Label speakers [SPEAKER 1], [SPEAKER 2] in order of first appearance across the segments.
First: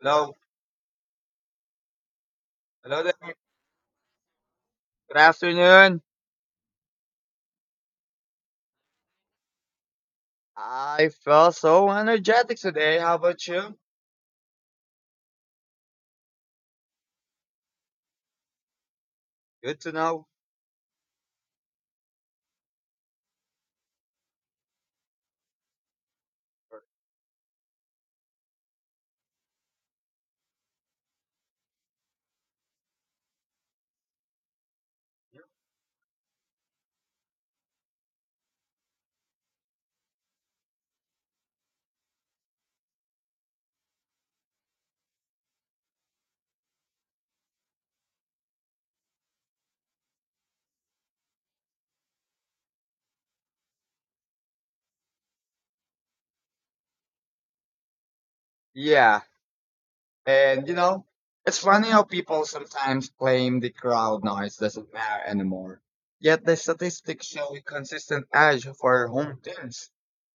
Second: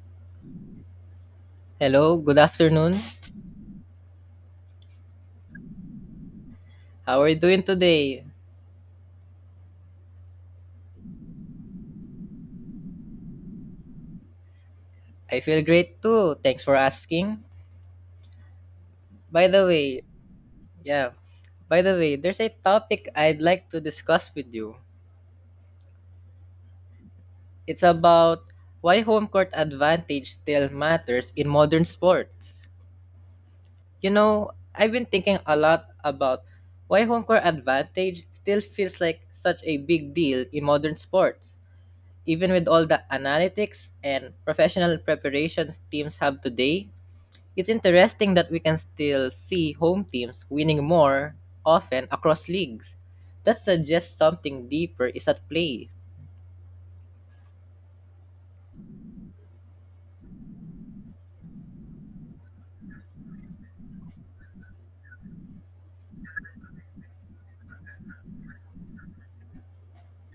[SPEAKER 1] Hello.
[SPEAKER 2] Hello, good afternoon.
[SPEAKER 1] Hello there. Good afternoon.
[SPEAKER 2] How are you doing today?
[SPEAKER 1] I felt so energetic today. How about you?
[SPEAKER 2] I feel great too. Thanks for asking. By the
[SPEAKER 1] Good to
[SPEAKER 2] way,
[SPEAKER 1] know.
[SPEAKER 2] yeah, by the way, there's a topic I'd like to discuss with you. It's about why home court advantage still matters in modern sports. You know, I've been thinking a lot about why home court advantage still feels like such a big deal in modern sports. Even with all the analytics and professional preparations teams have today, it's interesting that we can still see home teams winning more often across leagues. That suggests something deeper is at play.
[SPEAKER 1] Yeah. And you know, it's funny how people sometimes claim the crowd noise doesn't matter anymore. Yet the statistics show a consistent edge for home teams.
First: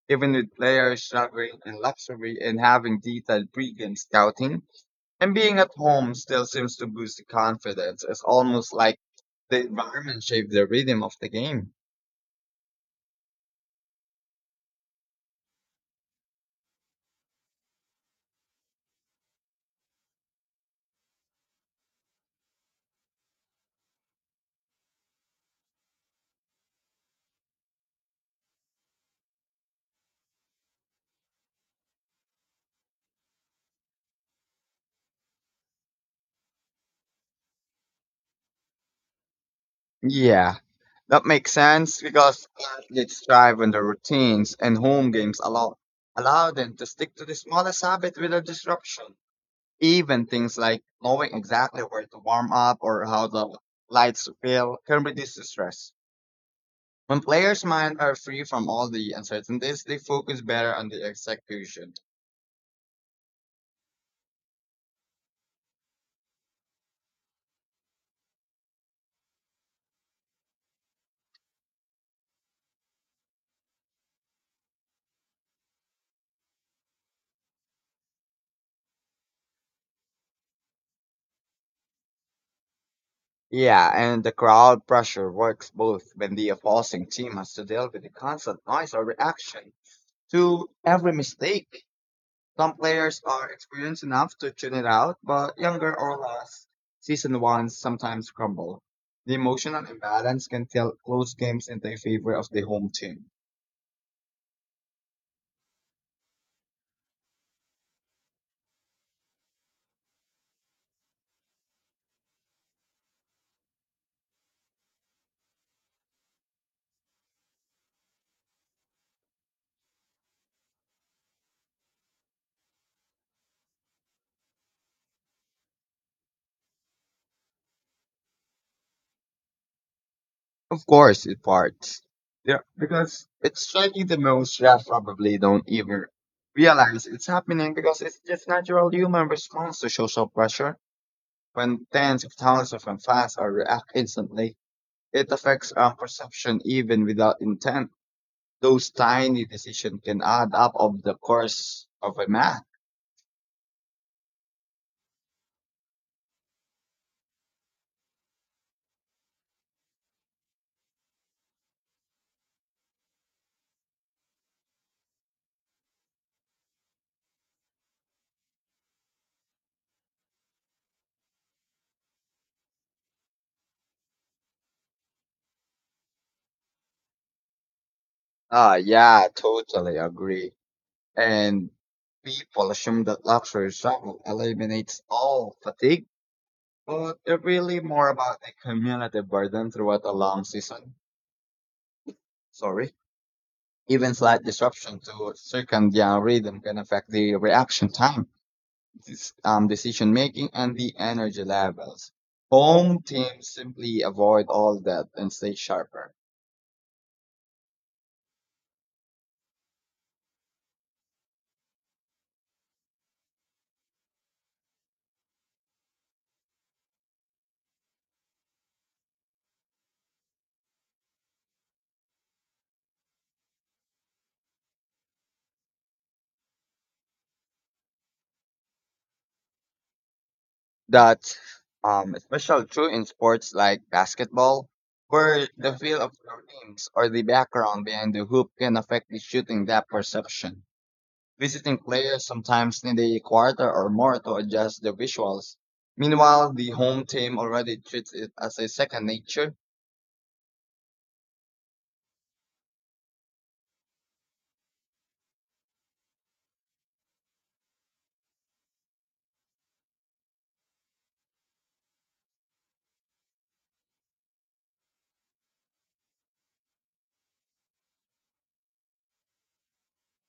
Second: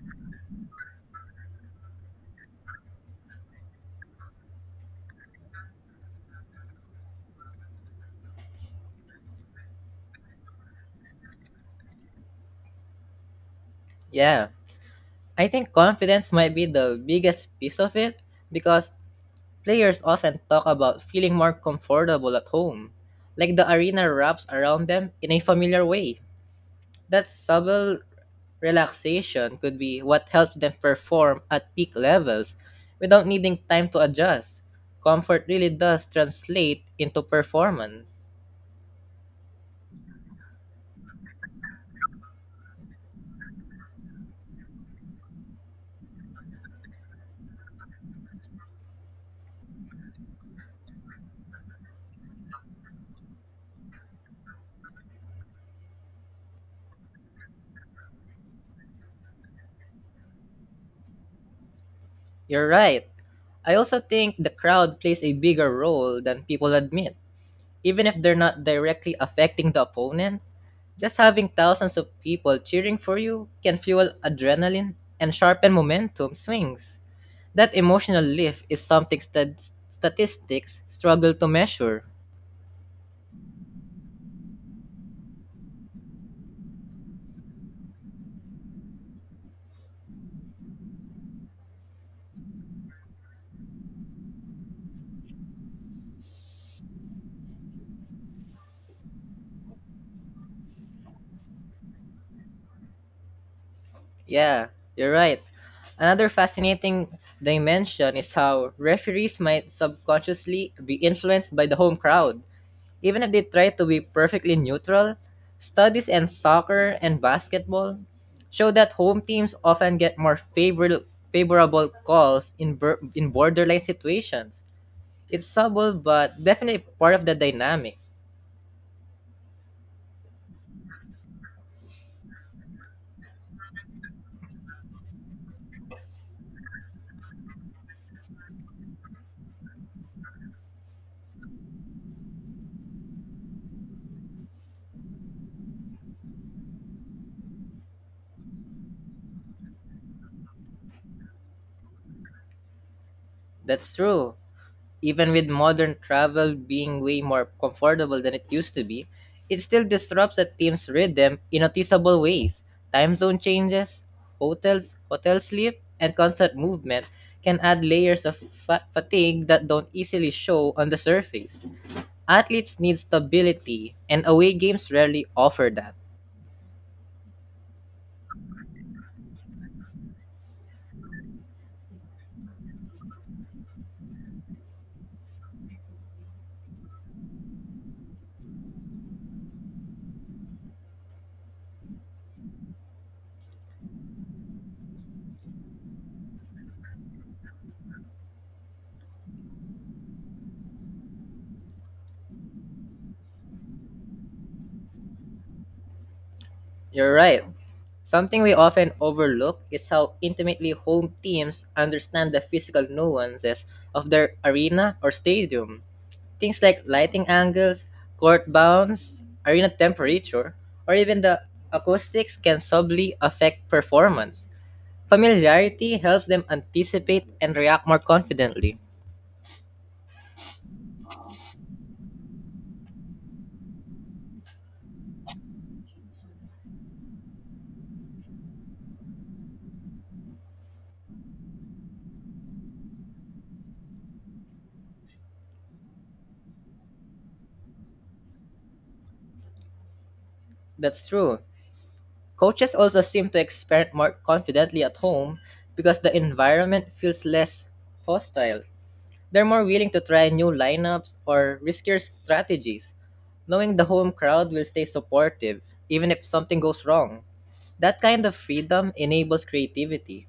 [SPEAKER 1] Even with players struggling in luxury and having detailed pregame scouting, and being at home still seems to boost the confidence. It's almost like the environment shaped the rhythm of the game.
[SPEAKER 2] Yeah. I think confidence might be the biggest piece of it because players often talk about feeling more comfortable at home, like the arena wraps around them in a familiar way. That subtle relaxation could be what helps them perform at peak levels without needing time to adjust. Comfort really does translate into performance.
[SPEAKER 1] Yeah, that makes sense because athletes thrive on their routines and home games allow them to stick to the smallest habit without disruption. Even things like knowing exactly where to warm up or how the lights feel can reduce the stress. When players' minds are free from all the uncertainties, they focus better on the execution.
[SPEAKER 2] You're right. I also think the crowd plays a bigger role than people admit. Even if they're not directly affecting the opponent, just having thousands of people cheering for you can fuel adrenaline and sharpen momentum swings. That emotional lift is something statistics struggle to measure.
[SPEAKER 1] Yeah, and the crowd pressure works both when the opposing team has to deal with the constant noise or reaction to every mistake. Some players are experienced enough to tune it out, but younger or less seasoned ones sometimes crumble. The emotional imbalance can tilt close games in the favor of the home team.
[SPEAKER 2] Yeah, you're right. Another fascinating dimension is how referees might subconsciously be influenced by the home crowd. Even if they try to be perfectly neutral, studies in soccer and basketball show that home teams often get more favorable calls in borderline situations. It's subtle but definitely part of the dynamic.
[SPEAKER 1] Of course, it parts. Yeah, because it's striking the most refs probably don't even realize it's happening because it's just natural human response to social pressure. When tens of thousands of fans are react instantly, it affects our perception even without intent. Those tiny decisions can add up of the course of a month.
[SPEAKER 2] That's true. Even with modern travel being way more comfortable than it used to be, it still disrupts a team's rhythm in noticeable ways. Time zone changes, hotel sleep, and constant movement can add layers of fatigue that don't easily show on the surface. Athletes need stability, and away games rarely offer that.
[SPEAKER 1] Ah, yeah, totally agree. And people assume that luxury travel eliminates all fatigue, but it's really more about the cumulative burden throughout a long season. Sorry. Even slight disruption to circadian rhythm can affect the reaction time, this, decision making, and the energy levels. Home teams simply avoid all that and stay sharper.
[SPEAKER 2] You're right. Something we often overlook is how intimately home teams understand the physical nuances of their arena or stadium. Things like lighting angles, court bounds, arena temperature, or even the acoustics can subtly affect performance. Familiarity helps them anticipate and react more confidently.
[SPEAKER 1] That's especially true in sports like basketball, where the feel of your teams or the background behind the hoop can affect the shooting depth perception. Visiting players sometimes need a quarter or more to adjust the visuals. Meanwhile, the home team already treats it as a second nature.
[SPEAKER 2] That's true. Coaches also seem to experiment more confidently at home because the environment feels less hostile. They're more willing to try new lineups or riskier strategies, knowing the home crowd will stay supportive even if something goes wrong. That kind of freedom enables creativity.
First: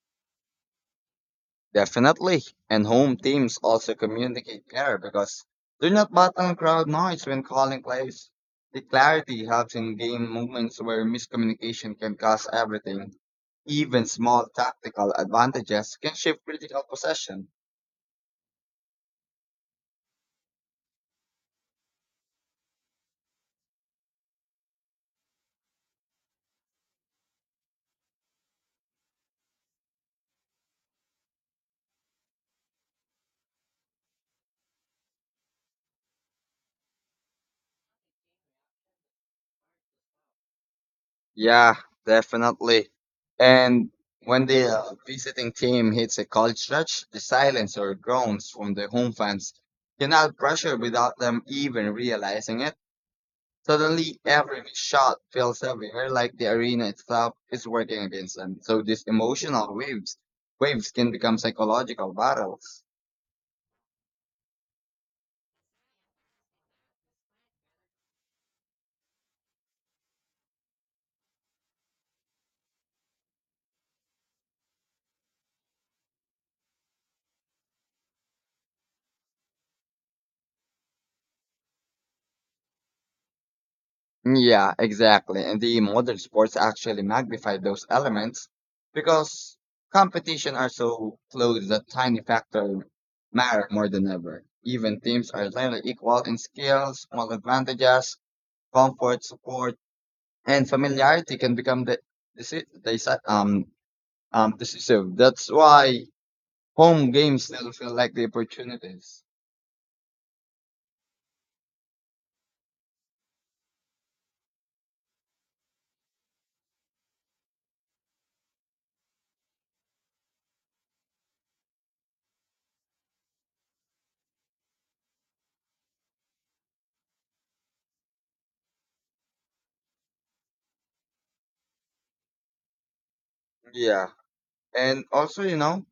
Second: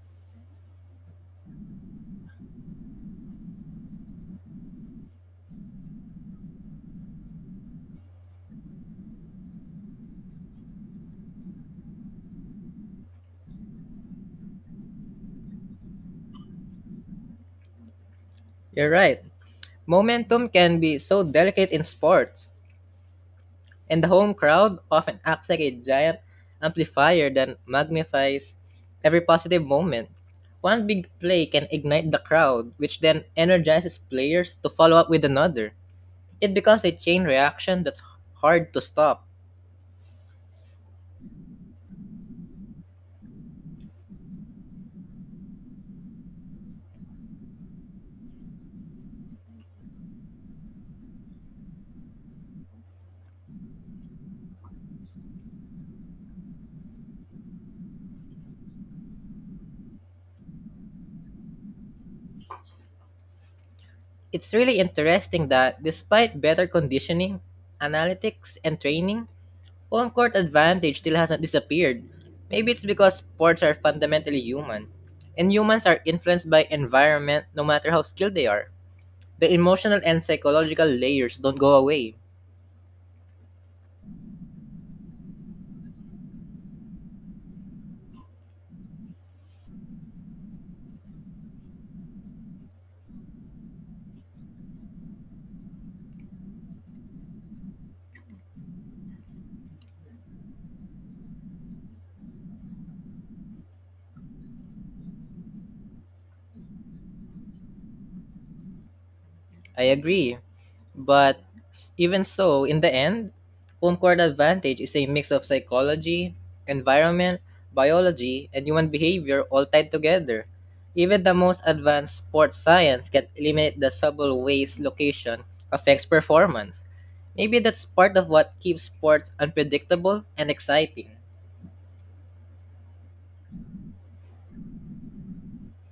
[SPEAKER 1] Definitely. And home teams also communicate better because they're not battling crowd noise when calling plays. The clarity helps in game moments where miscommunication can cause everything. Even small tactical advantages can shift critical possession.
[SPEAKER 2] You're right. Momentum can be so delicate in sports, and the home crowd often acts like a giant amplifier that magnifies every positive moment. One big play can ignite the crowd, which then energizes players to follow up with another. It becomes a chain reaction that's hard to stop.
[SPEAKER 1] Yeah, definitely. And when the visiting team hits a cold stretch, the silence or groans from the home fans can add pressure without them even realizing it. Suddenly, every shot feels heavier, like the arena itself is working against them. So these emotional waves can become psychological battles.
[SPEAKER 2] It's really interesting that despite better conditioning, analytics, and training, home court advantage still hasn't disappeared. Maybe it's because sports are fundamentally human, and humans are influenced by environment no matter how skilled they are. The emotional and psychological layers don't go away.
[SPEAKER 1] Yeah, exactly. And the modern sports actually magnify those elements because competition are so close that tiny factor matter more than ever. Even teams are nearly equal in skill, small advantages, comfort, support, and familiarity can become the, um, so that's why home games still feel like the opportunities.
[SPEAKER 2] I agree. But even so, in the end, home court advantage is a mix of psychology, environment, biology, and human behavior all tied together. Even the most advanced sports science can eliminate the subtle ways location affects performance. Maybe that's part of what keeps sports unpredictable and exciting.
[SPEAKER 1] Yeah, and also you know,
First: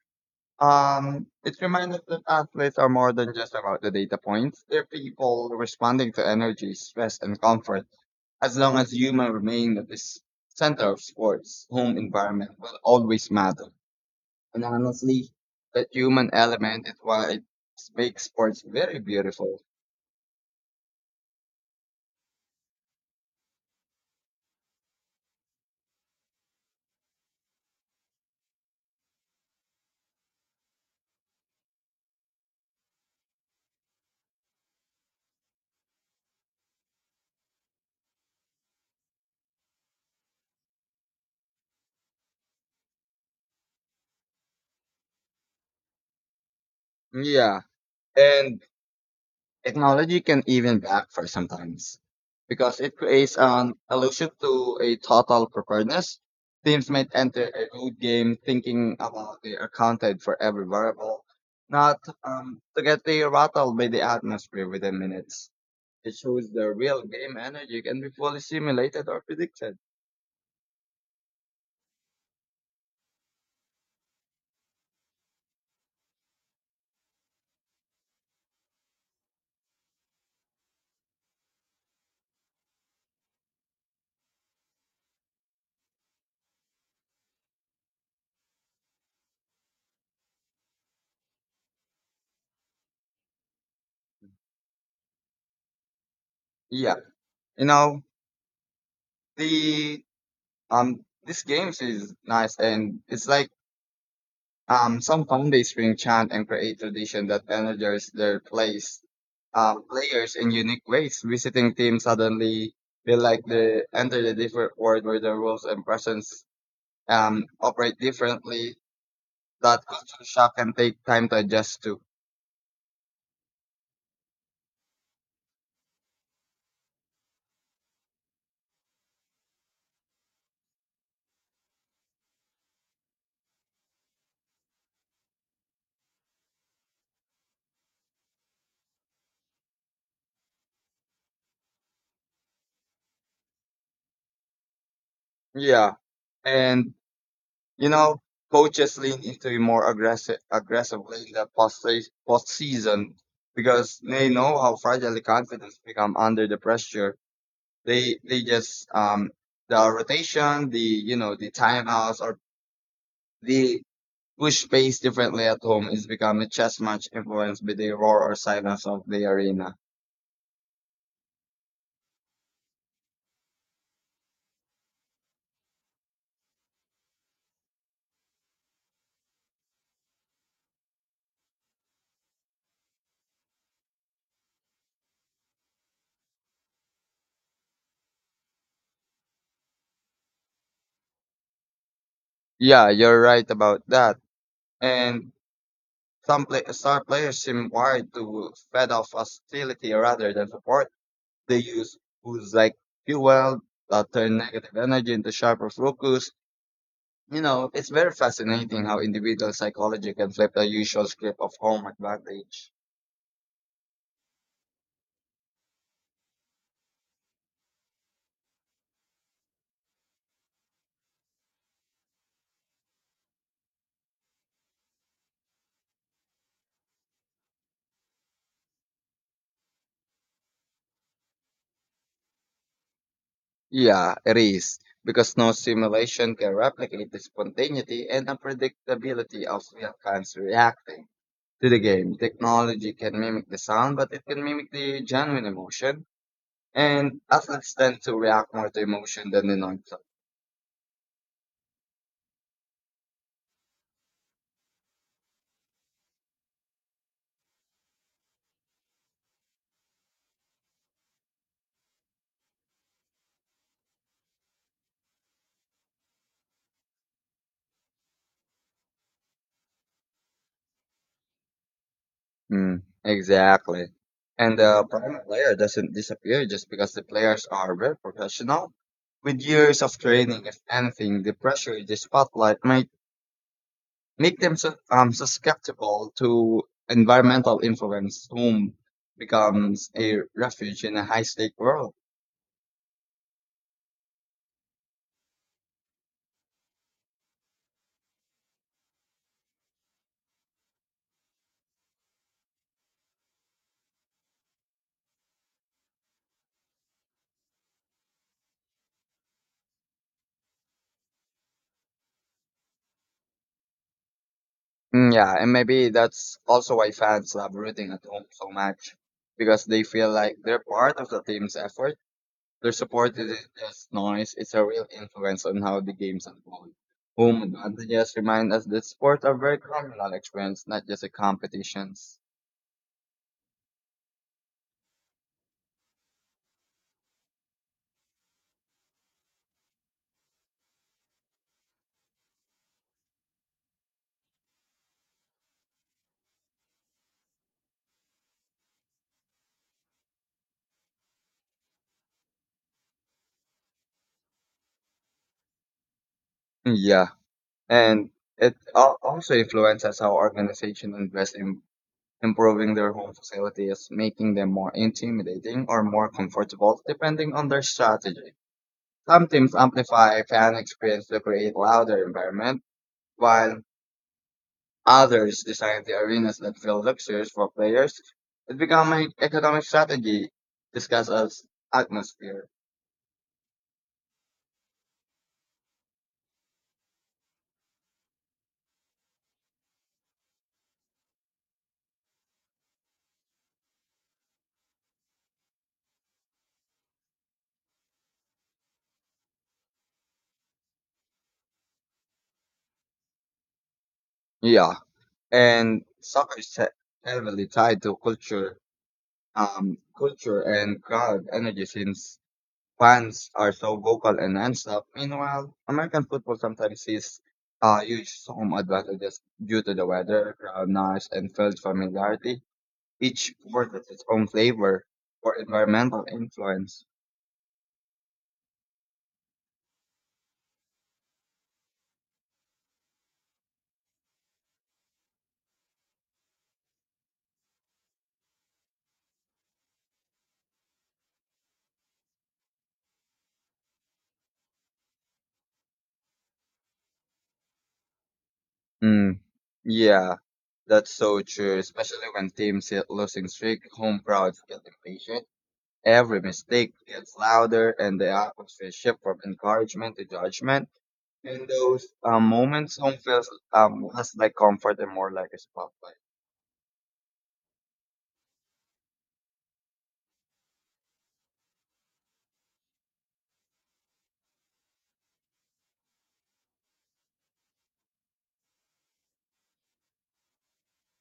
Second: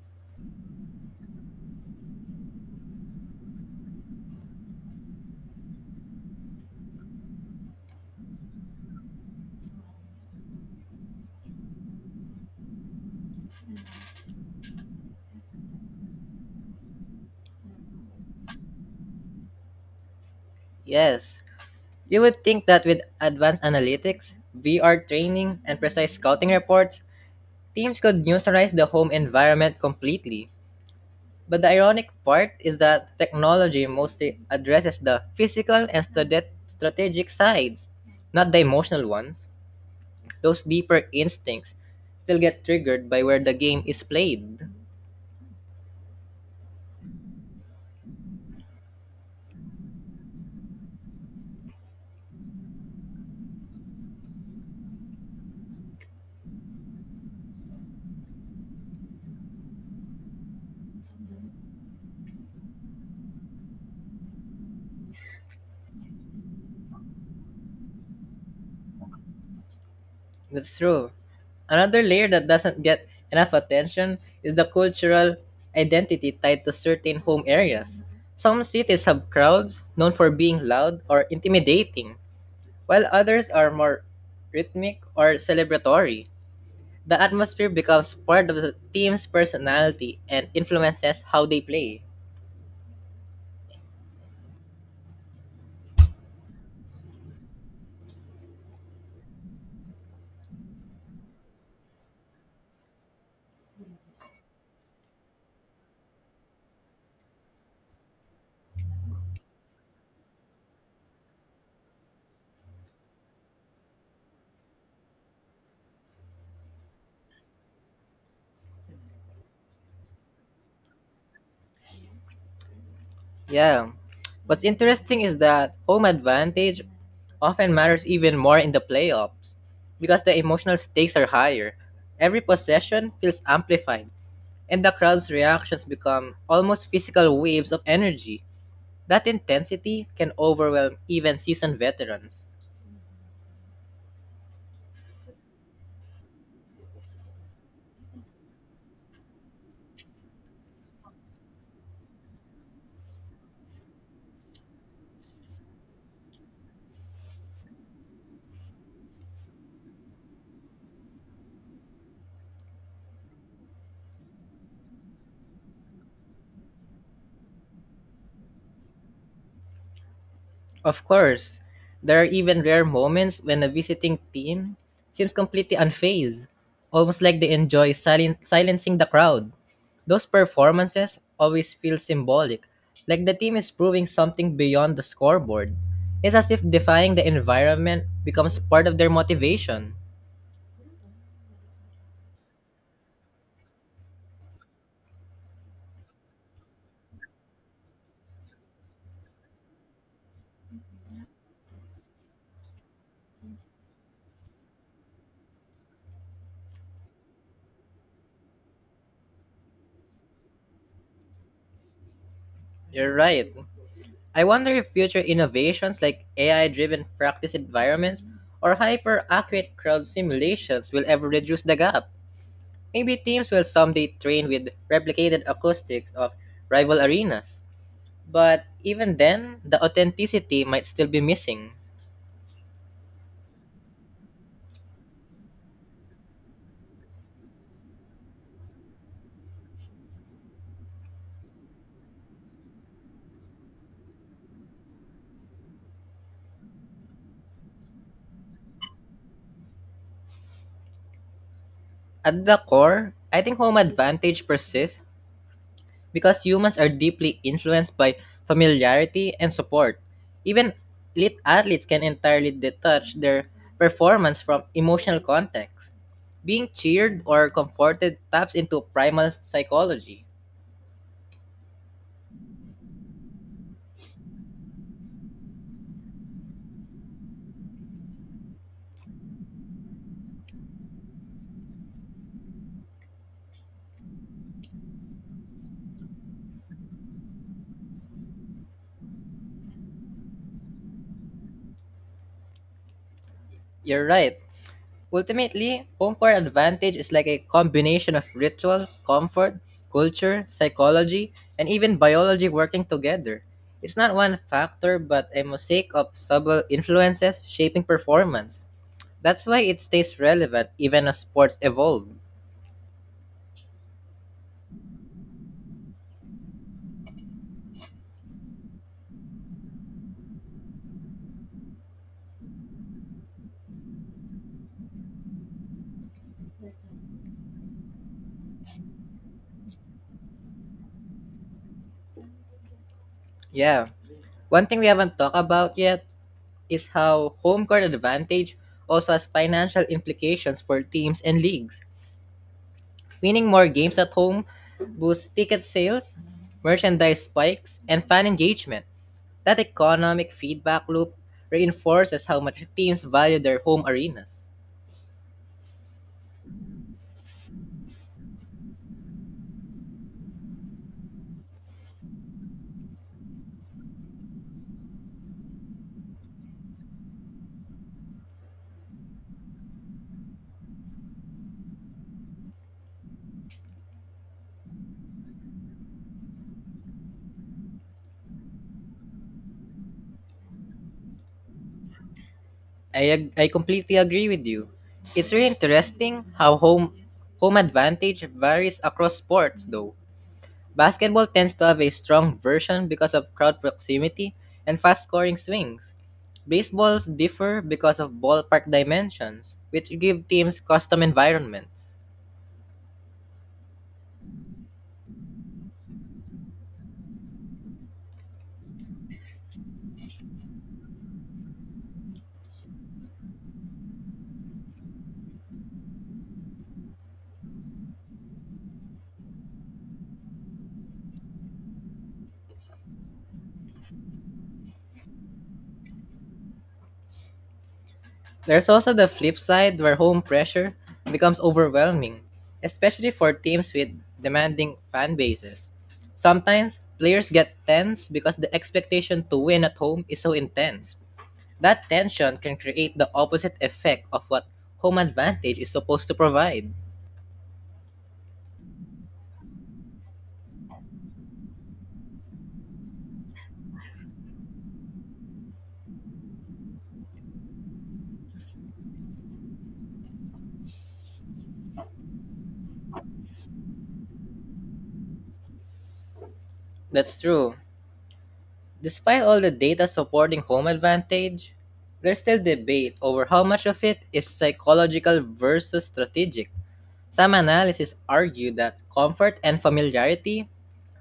[SPEAKER 1] it reminds us that athletes are more than just about the data points. They're people responding to energy, stress, and comfort. As long as human remain at this center of sports, home environment will always matter. And honestly, that human element is why it makes sports very beautiful.
[SPEAKER 2] Yes, you would think that with advanced analytics, VR training, and precise scouting reports, teams could neutralize the home environment completely. But the ironic part is that technology mostly addresses the physical and strategic sides, not the emotional ones. Those deeper instincts still get triggered by where the game is played.
[SPEAKER 1] Yeah, and technology can even backfire sometimes because it creates an illusion to a total preparedness. Teams might enter a road game thinking about they are accounted for every variable, not to get they rattled by the atmosphere within minutes. It shows the real game energy can be fully simulated or predicted.
[SPEAKER 2] That's true. Another layer that doesn't get enough attention is the cultural identity tied to certain home areas. Some cities have crowds known for being loud or intimidating, while others are more rhythmic or celebratory. The atmosphere becomes part of the team's personality and influences how they play.
[SPEAKER 1] Yeah, you know the these games is nice and it's like some found a string chant and create tradition that energize their plays, players in unique ways. Visiting teams suddenly feel like they enter a different world where the rules and presence operate differently. That culture shock can take time to adjust to.
[SPEAKER 2] Yeah. What's interesting is that home advantage often matters even more in the playoffs because the emotional stakes are higher. Every possession feels amplified, and the crowd's reactions become almost physical waves of energy. That intensity can overwhelm even seasoned veterans.
[SPEAKER 1] Yeah, and you know, coaches lean into it more aggressively in the post season because they know how fragile the confidence become under the pressure. They just the rotation, the you know the timeouts or the push pace differently at home is becoming just much influenced by the roar or silence of the arena.
[SPEAKER 2] Of course, there are even rare moments when a visiting team seems completely unfazed, almost like they enjoy silencing the crowd. Those performances always feel symbolic, like the team is proving something beyond the scoreboard. It's as if defying the environment becomes part of their motivation.
[SPEAKER 1] Yeah, you're right about that. And some star players seem wired to fed off hostility rather than support. They use who's like fuel that turn negative energy into sharper focus. You know, it's very fascinating how individual psychology can flip the usual script of home advantage.
[SPEAKER 2] You're right. I wonder if future innovations like AI driven practice environments or hyper accurate crowd simulations will ever reduce the gap. Maybe teams will someday train with replicated acoustics of rival arenas. But even then, the authenticity might still be missing.
[SPEAKER 1] Yeah, it is, because no simulation can replicate the spontaneity and unpredictability of real-times reacting to the game. Technology can mimic the sound, but it can mimic the genuine emotion, and athletes tend to react more to emotion than the noise.
[SPEAKER 2] At the core, I think home advantage persists because humans are deeply influenced by familiarity and support. Even elite athletes can entirely detach their performance from emotional context. Being cheered or comforted taps into primal psychology.
[SPEAKER 1] Mm, exactly. And the primary player doesn't disappear just because the players are very professional. With years of training, if anything, the pressure, the spotlight might make them susceptible to environmental influence, whom becomes a refuge in a high stake world.
[SPEAKER 2] You're right. Ultimately, home court advantage is like a combination of ritual, comfort, culture, psychology, and even biology working together. It's not one factor, but a mosaic of subtle influences shaping performance. That's why it stays relevant even as sports evolve.
[SPEAKER 1] Mm, yeah, and maybe that's also why fans love rooting at home so much because they feel like they're part of the team's effort. Their support isn't just noise, it's a real influence on how the games unfold. Home advantages remind us that sports are very communal experience, not just a competitions.
[SPEAKER 2] Yeah. One thing we haven't talked about yet is how home court advantage also has financial implications for teams and leagues. Winning more games at home boosts ticket sales, merchandise spikes, and fan engagement. That economic feedback loop reinforces how much teams value their home arenas.
[SPEAKER 1] Yeah, and it also influences how organizations invest in improving their home facilities, making them more intimidating or more comfortable depending on their strategy. Some teams amplify fan experience to create louder environment, while others design the arenas that feel luxurious for players. It becomes an economic strategy discussed as atmosphere.
[SPEAKER 2] I completely agree with you. It's really interesting how home advantage varies across sports though. Basketball tends to have a strong version because of crowd proximity and fast scoring swings. Baseballs differ because of ballpark dimensions, which give teams custom environments.
[SPEAKER 1] Yeah, and soccer is heavily tied to culture, culture and crowd energy since fans are so vocal and nonstop. Meanwhile, American football sometimes sees huge home advantages due to the weather, crowd noise, and field familiarity. Each sport has its own flavor or environmental influence.
[SPEAKER 2] There's also the flip side where home pressure becomes overwhelming, especially for teams with demanding fan bases. Sometimes players get tense because the expectation to win at home is so intense. That tension can create the opposite effect of what home advantage is supposed to provide.
[SPEAKER 1] Mm. Yeah, that's so true. Especially when teams hit losing streak, home crowds get impatient. Every mistake gets louder, and the atmosphere shifts from encouragement to judgment. And those moments home feels less like comfort and more like a spotlight.
[SPEAKER 2] That's true. Despite all the data supporting home advantage, there's still debate over how much of it is psychological versus strategic. Some analysis argue that comfort and familiarity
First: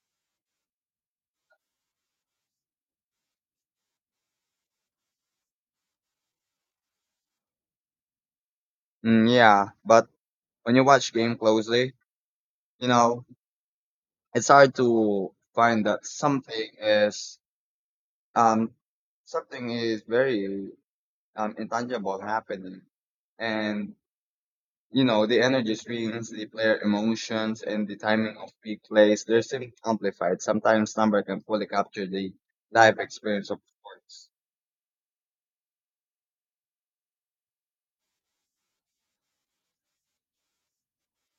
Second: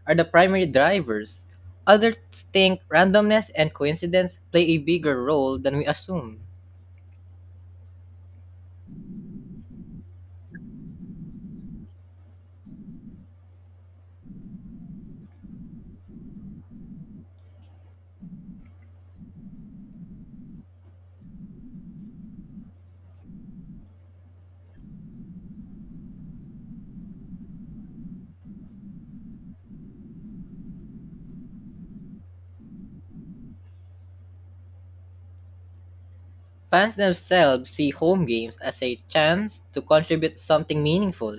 [SPEAKER 2] are the primary drivers. Others think randomness and coincidence play a bigger role than we assume.
[SPEAKER 1] Mm, yeah, but when you watch game closely, you know it's hard to find that um, something is very intangible happening, and you know the energy swings, the player emotions, and the timing of big plays. They're simply amplified. Sometimes number can fully capture the live experience of sports.
[SPEAKER 2] Fans themselves see home games as a chance to contribute something meaningful,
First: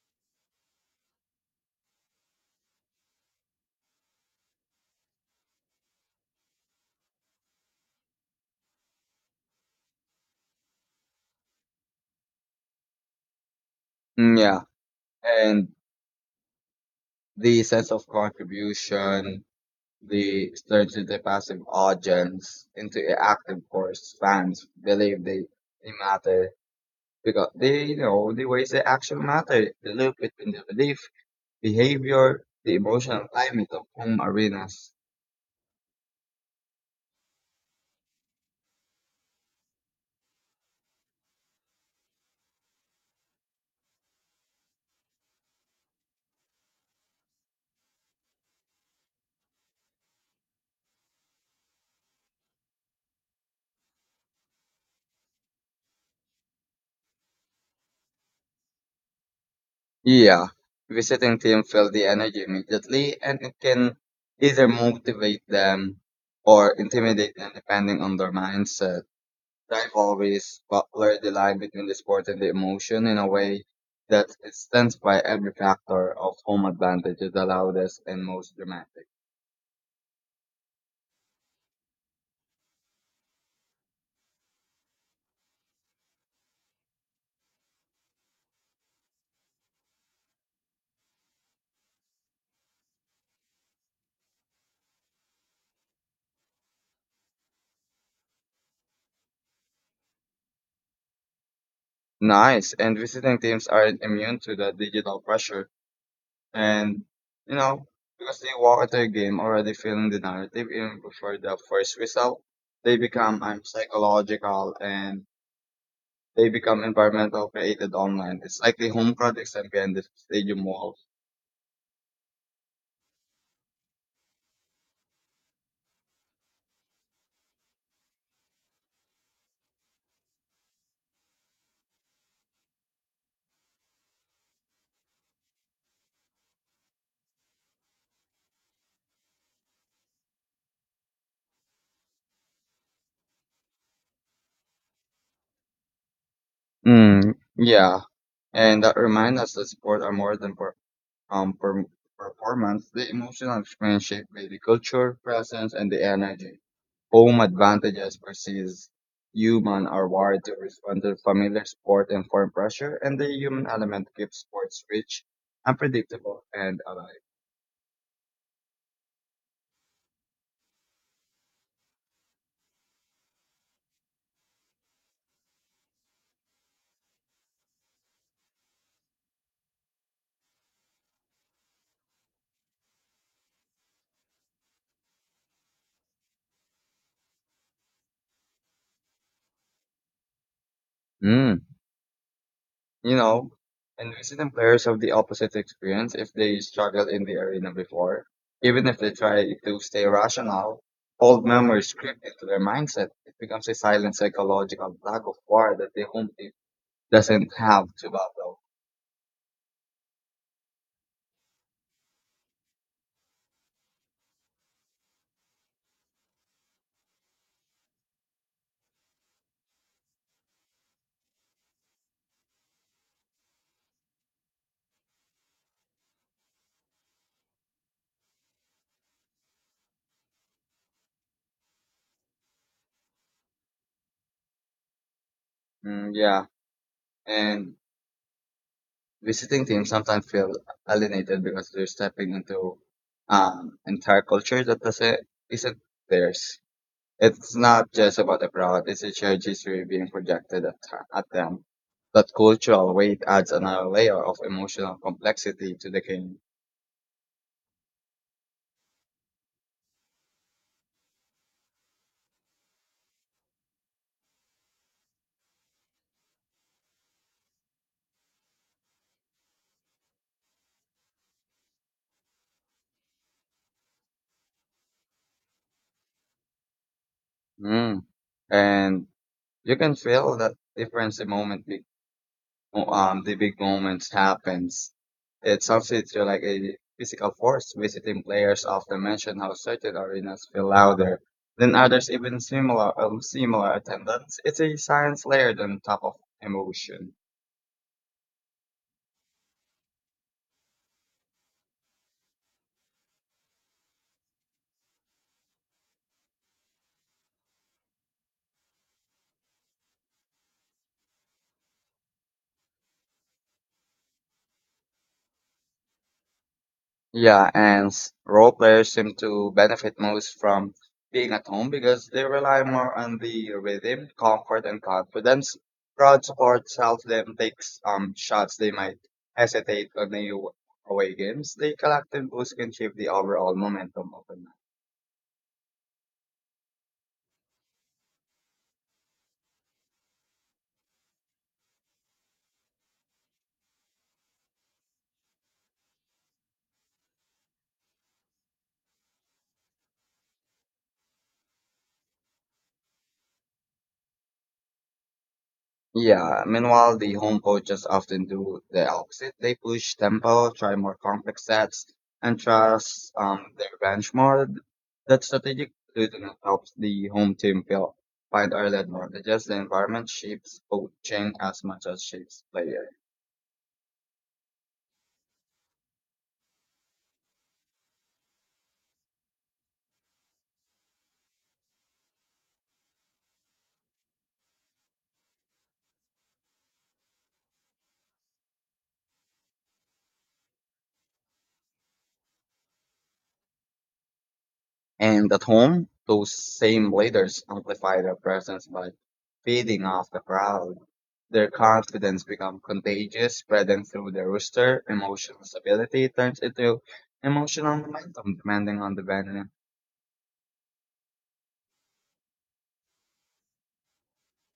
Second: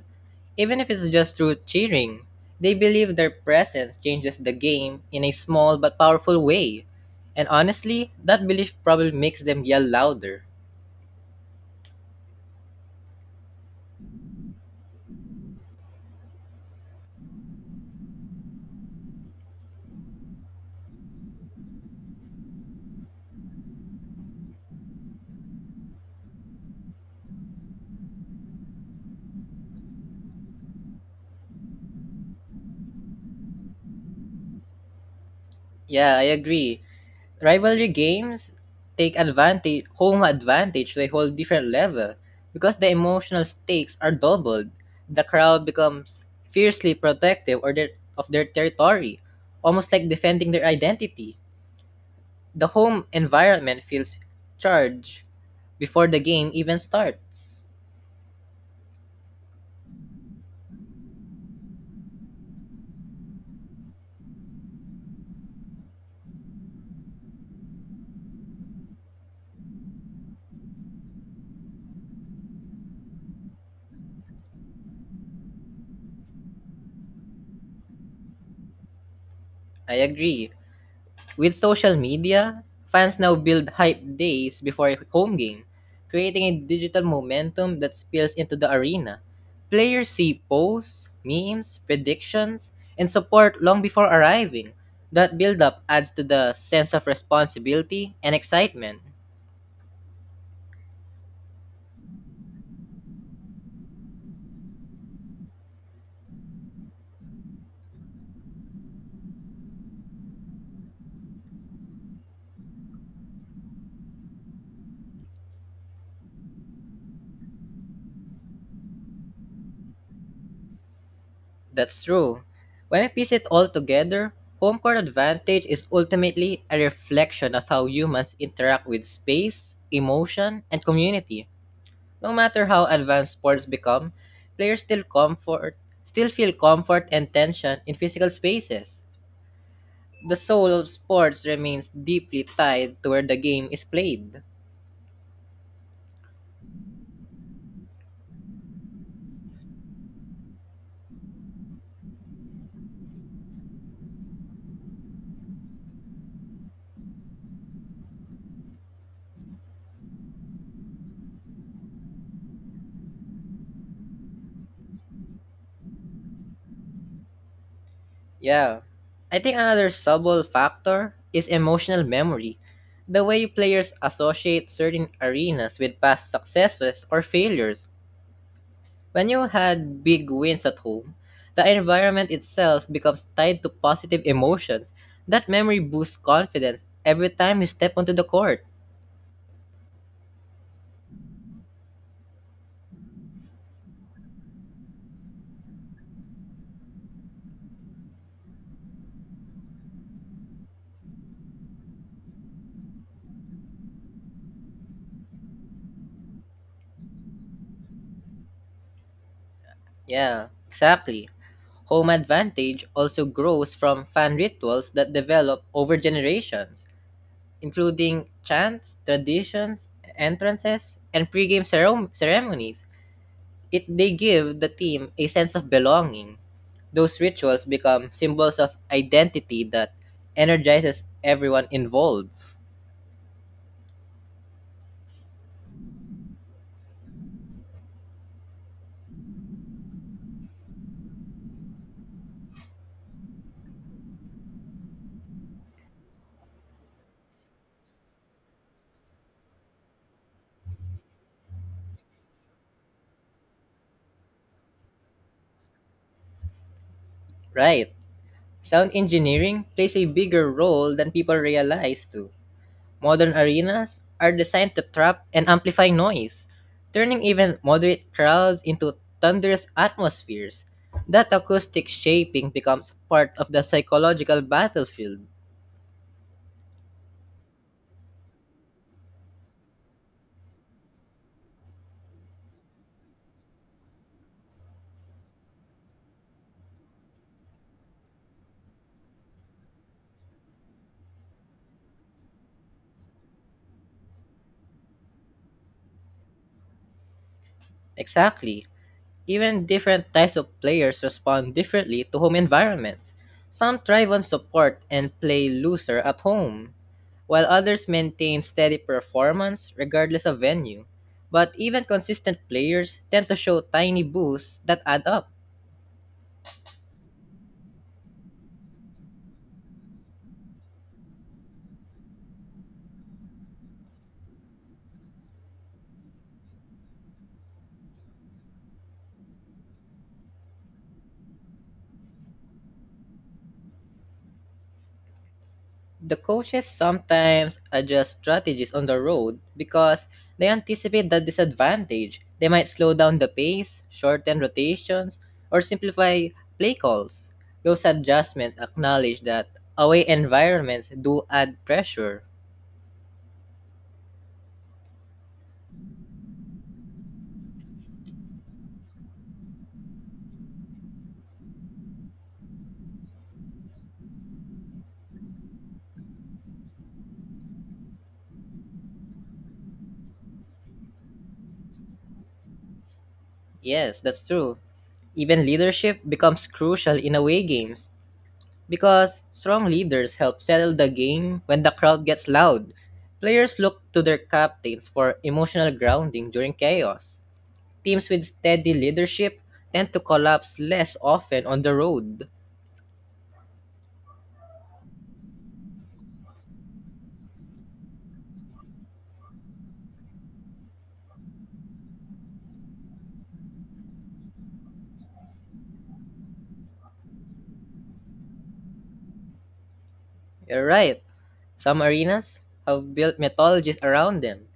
[SPEAKER 2] even if it's just through cheering. They believe their presence changes the game in a small but powerful way. And honestly, that belief probably makes them yell louder.
[SPEAKER 1] Mm, yeah, and the sense of contribution, the turns the passive audience, into an active force. Fans believe they matter because they you know the ways they actually matter. They look between the belief, behavior, the emotional climate of home arenas.
[SPEAKER 2] Yeah, I agree. Rivalry games take advantage home advantage to a whole different level because the emotional stakes are doubled, the crowd becomes fiercely protective of their territory, almost like defending their identity, the home environment feels charged before the game even starts.
[SPEAKER 1] Yeah, visiting team feel the energy immediately, and it can either motivate them or intimidate them depending on their mindset. I've always blurred the line between the sport and the emotion in a way that it stands by every factor of home advantage is the loudest and most dramatic.
[SPEAKER 2] I agree. With social media, fans now build hype days before home game, creating a digital momentum that spills into the arena. Players see posts, memes, predictions, and support long before arriving. That build-up adds to the sense of responsibility and excitement.
[SPEAKER 1] Nice. And visiting teams aren't immune to the digital pressure. And, you know, because they walk into a game already feeling the narrative even before the first whistle. They become psychological and they become environmental created online. It's like the home projects and behind the stadium walls.
[SPEAKER 2] That's true. When we piece it all together, home court advantage is ultimately a reflection of how humans interact with space, emotion, and community. No matter how advanced sports become, players still comfort still feel comfort and tension in physical spaces. The soul of sports remains deeply tied to where the game is played.
[SPEAKER 1] Mm, yeah. And that remind us that sport are more than um, per, performance. The emotional experience shaped by the culture, presence, and the energy. Home advantages versus human are wired to respond to familiar sport and foreign pressure, and the human element keeps sports rich, unpredictable, and alive.
[SPEAKER 2] Yeah. I think another subtle factor is emotional memory. The way players associate certain arenas with past successes or failures. When you had big wins at home, the environment itself becomes tied to positive emotions. That memory boosts confidence every time you step onto the court.
[SPEAKER 1] Hmm. You know, and I've seen players have the opposite experience if they struggle in the arena before. Even if they try to stay rational, old memories creep into their mindset. It becomes a silent psychological tug of war that the home team doesn't have to battle.
[SPEAKER 2] Yeah, exactly. Home advantage also grows from fan rituals that develop over generations, including chants, traditions, entrances, and pregame ceremonies. It they give the team a sense of belonging. Those rituals become symbols of identity that energizes everyone involved.
[SPEAKER 1] Mm, yeah, and visiting teams sometimes feel alienated because they're stepping into entire culture that doesn't isn't theirs. It's not just about the product, it's a shared history being projected at them. That cultural weight adds another layer of emotional complexity to the game.
[SPEAKER 2] Right. Sound engineering plays a bigger role than people realize too. Modern arenas are designed to trap and amplify noise, turning even moderate crowds into thunderous atmospheres. That acoustic shaping becomes part of the psychological battlefield.
[SPEAKER 1] Mm. And you can feel that difference the moment the big moments happens. It substitutes to like a physical force. Visiting players often mention how certain arenas feel louder than others, even similar attendance. It's a science layered on top of emotion.
[SPEAKER 2] Exactly. Even different types of players respond differently to home environments. Some thrive on support and play looser at home, while others maintain steady performance regardless of venue. But even consistent players tend to show tiny boosts that add up.
[SPEAKER 1] Yeah, and role players seem to benefit most from being at home because they rely more on the rhythm, comfort, and confidence. Crowd support helps them take shots they might hesitate on the away games. The collective boost can shape the overall momentum of the.
[SPEAKER 2] The coaches sometimes adjust strategies on the road because they anticipate the disadvantage. They might slow down the pace, shorten rotations, or simplify play calls. Those adjustments acknowledge that away environments do add pressure.
[SPEAKER 1] Yeah, meanwhile, the home coaches often do the opposite. They push tempo, try more complex sets, and trust their bench more. That strategic loosening helps the home team feel find early advantages. The environment shapes coaching as much as shapes players.
[SPEAKER 2] Yes, that's true. Even leadership becomes crucial in away games because strong leaders help settle the game when the crowd gets loud. Players look to their captains for emotional grounding during chaos. Teams with steady leadership tend to collapse less often on the road.
[SPEAKER 1] And at home, those same leaders amplify their presence by feeding off the crowd. Their confidence becomes contagious, spreading through the rooster. Emotional stability turns into emotional momentum, depending on the venue.
[SPEAKER 2] You're right. Some arenas have built mythologies around them,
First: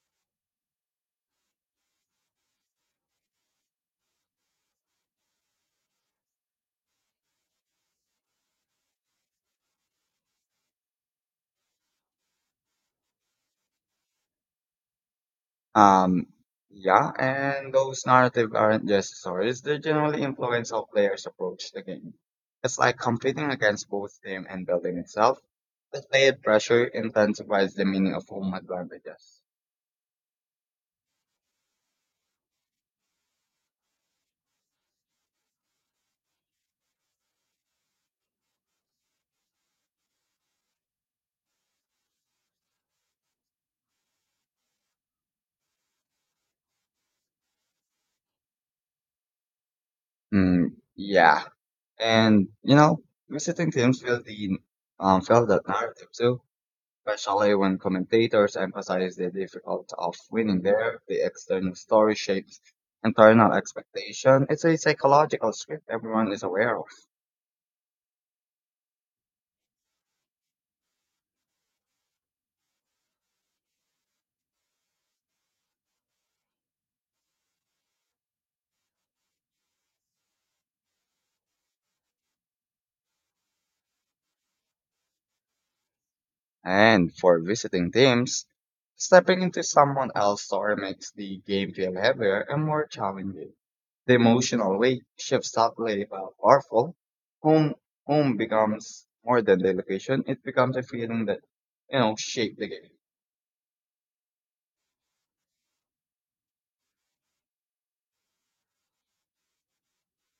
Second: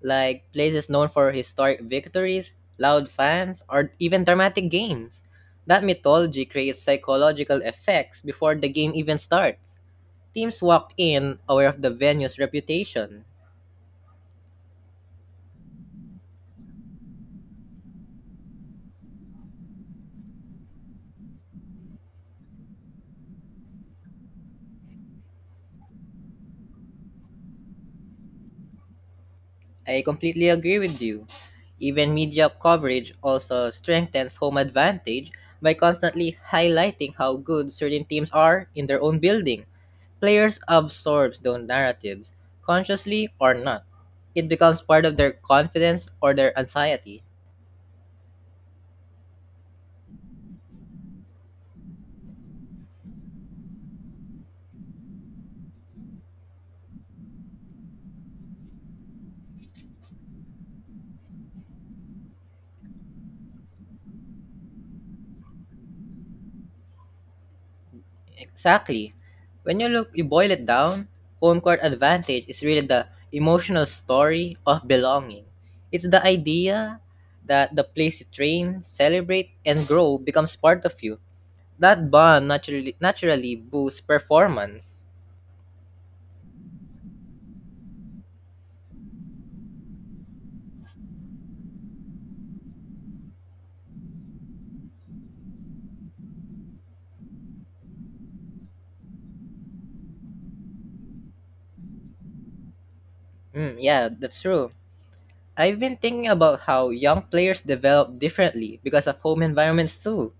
[SPEAKER 2] like places known for historic victories, loud fans, or even dramatic games. That mythology creates psychological effects before the game even starts. Teams walk in aware of the venue's reputation.
[SPEAKER 1] Um, yeah, and those narratives aren't just stories; they generally influence how players approach the game. It's like competing against both team and building itself. The layered pressure intensifies the meaning of home advantages.
[SPEAKER 2] I completely agree with you. Even media coverage also strengthens home advantage by constantly highlighting how good certain teams are in their own building. Players absorb those narratives, consciously or not. It becomes part of their confidence or their anxiety.
[SPEAKER 1] Mm, yeah. And you know, visiting teams feel the felt that narrative too, especially when commentators emphasize the difficulty of winning there, the external story shapes internal expectation. It's a psychological script everyone is aware of.
[SPEAKER 2] Exactly. When you look, you boil it down, home court advantage is really the emotional story of belonging. It's the idea that the place you train, celebrate, and grow becomes part of you. That bond naturally boosts performance.
[SPEAKER 1] And for visiting teams, stepping into someone else's story makes the game feel heavier and more challenging. The emotional weight shifts subtly but powerful. Home home becomes more than the location; it becomes a feeling that you know shape the game.
[SPEAKER 2] Mm, yeah, that's true. I've been thinking about how young players develop differently because of home environments too.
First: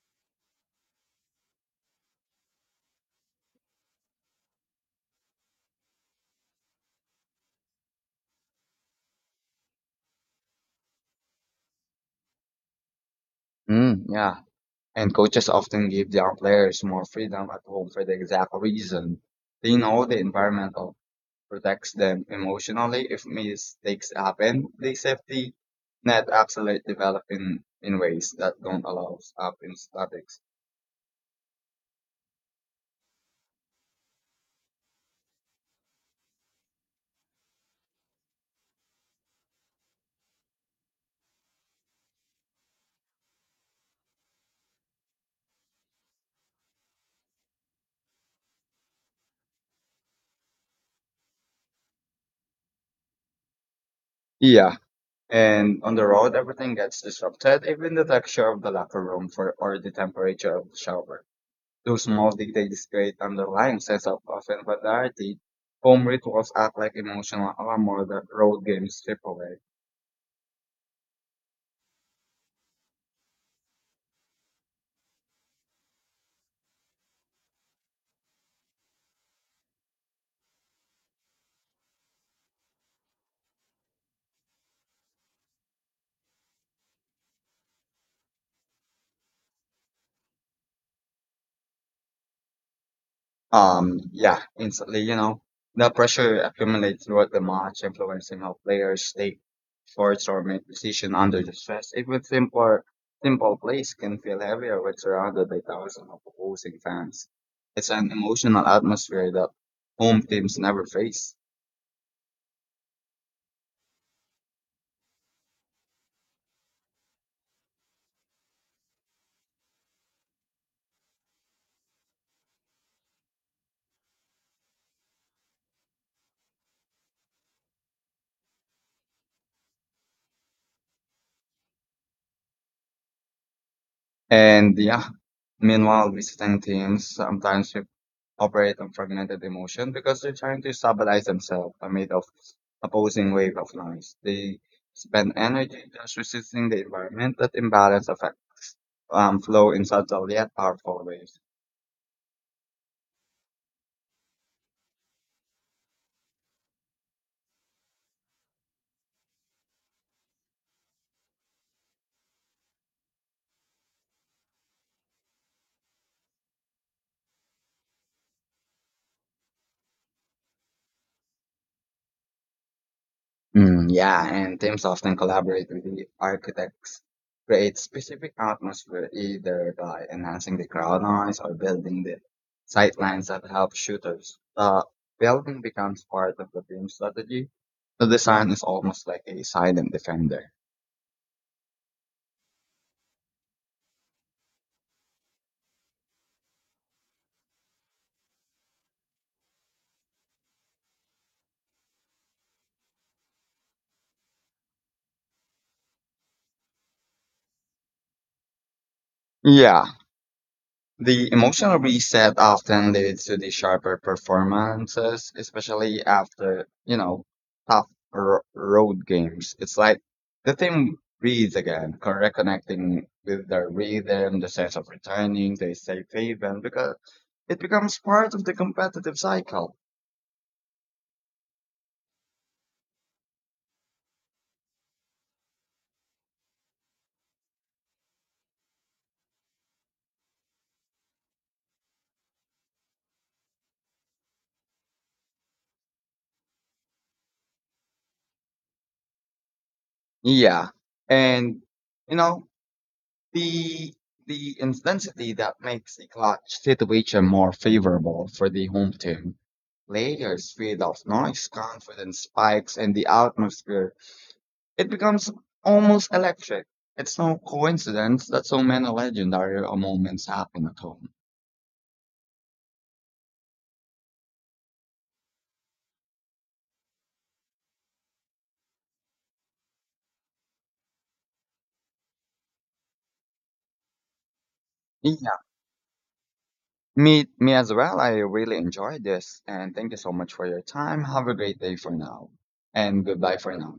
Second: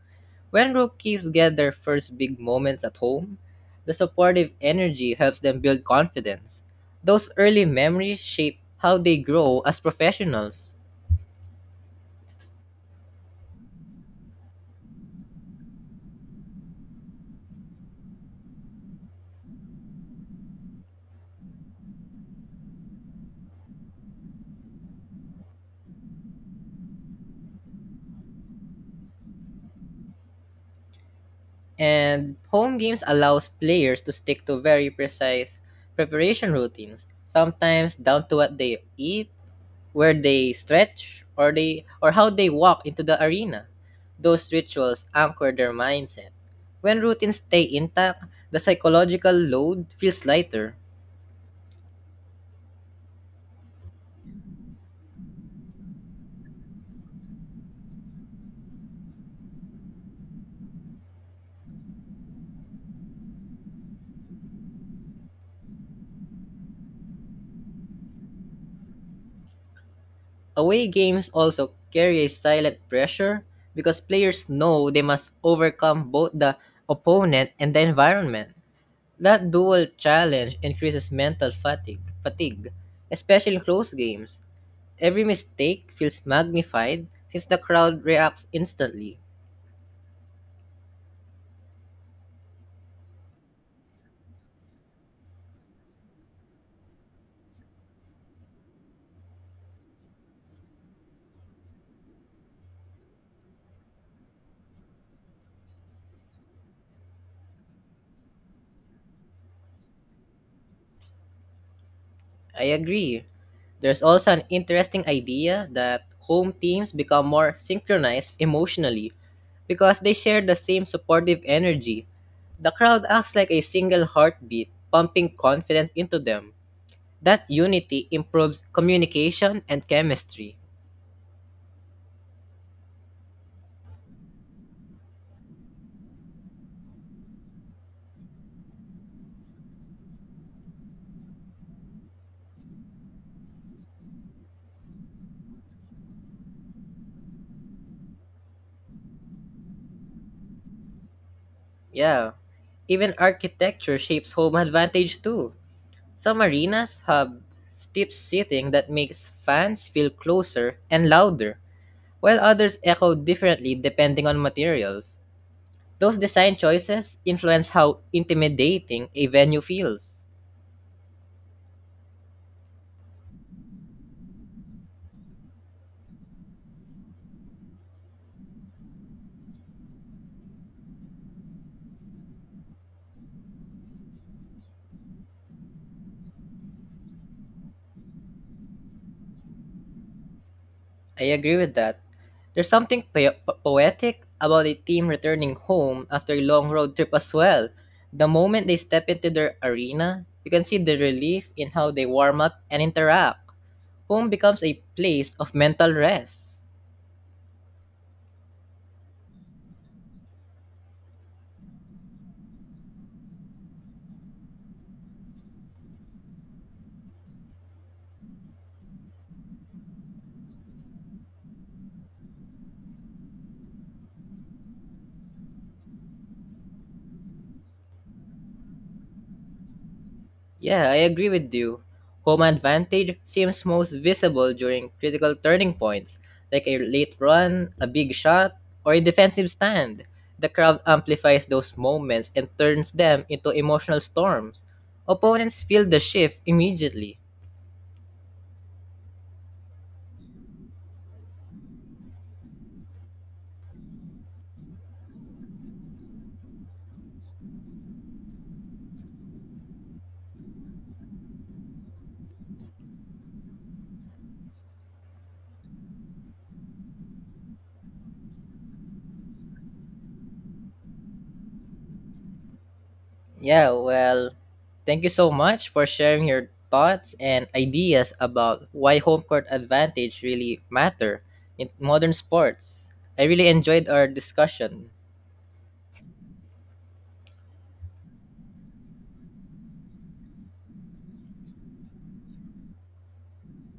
[SPEAKER 2] When rookies get their first big moments at home, the supportive energy helps them build confidence. Those early memories shape how they grow as professionals.
[SPEAKER 1] Mm, yeah, and coaches often give their players more freedom at home for the exact reason. They know the environmental protects them emotionally. If mistakes happen, the safety net absolutely develop in ways that don't allow up in statics.
[SPEAKER 2] And home games allows players to stick to very precise preparation routines, sometimes down to what they eat, where they stretch, or how they walk into the arena. Those rituals anchor their mindset. When routines stay intact, the psychological load feels lighter.
[SPEAKER 1] Yeah, and on the road, everything gets disrupted, even the texture of the locker room for, or the temperature of the shower. Those small details create underlying sense of familiarity. Home rituals act like emotional armor that road games strip away.
[SPEAKER 2] Away games also carry a silent pressure because players know they must overcome both the opponent and the environment. That dual challenge increases mental fatigue, especially in close games. Every mistake feels magnified since the crowd reacts instantly.
[SPEAKER 1] Yeah, instantly, you know, the pressure accumulates throughout the match, influencing how players take shots or make decisions under the stress. Simple plays can feel heavier when surrounded by thousands of opposing fans. It's an emotional atmosphere that home teams never face.
[SPEAKER 2] I agree. There's also an interesting idea that home teams become more synchronized emotionally because they share the same supportive energy. The crowd acts like a single heartbeat, pumping confidence into them. That unity improves communication and chemistry.
[SPEAKER 1] And yeah, meanwhile, visiting teams sometimes operate on fragmented emotion because they're trying to stabilize themselves amid of opposing wave of noise. They spend energy just resisting the environment that imbalance affects flow in subtle yet powerful ways.
[SPEAKER 2] Yeah. Even architecture shapes home advantage too. Some arenas have steep seating that makes fans feel closer and louder, while others echoed differently depending on materials. Those design choices influence how intimidating a venue feels.
[SPEAKER 1] Mm, yeah, and teams often collaborate with the architects, create specific atmosphere either by enhancing the crowd noise or building the sightlines that help shooters. The building becomes part of the team strategy. The design is almost like a silent defender.
[SPEAKER 2] I agree with that. There's something poetic about a team returning home after a long road trip as well. The moment they step into their arena, you can see the relief in how they warm up and interact. Home becomes a place of mental rest.
[SPEAKER 1] Yeah, the emotional reset often leads to the sharper performances, especially after, you know, tough road games. It's like the team breathes again, reconnecting with their rhythm, the sense of returning to a safe haven, because it becomes part of the competitive cycle.
[SPEAKER 2] Yeah, I agree with you. Home advantage seems most visible during critical turning points, like a late run, a big shot, or a defensive stand. The crowd amplifies those moments and turns them into emotional storms. Opponents feel the shift immediately.
[SPEAKER 1] Yeah. And, you know, The the intensity that makes the clutch situation more favorable for the home team. Players feed off noise, confidence spikes, and the atmosphere. It becomes almost electric. It's no coincidence that so many legendary moments happen at home.
[SPEAKER 2] Yeah, well, thank you so much for sharing your thoughts and ideas about why home court advantage really matter in modern sports. I really enjoyed our discussion.
[SPEAKER 1] Yeah, me as well. I really enjoyed this, and thank you so much for your time. Have a great day for now, and goodbye for now.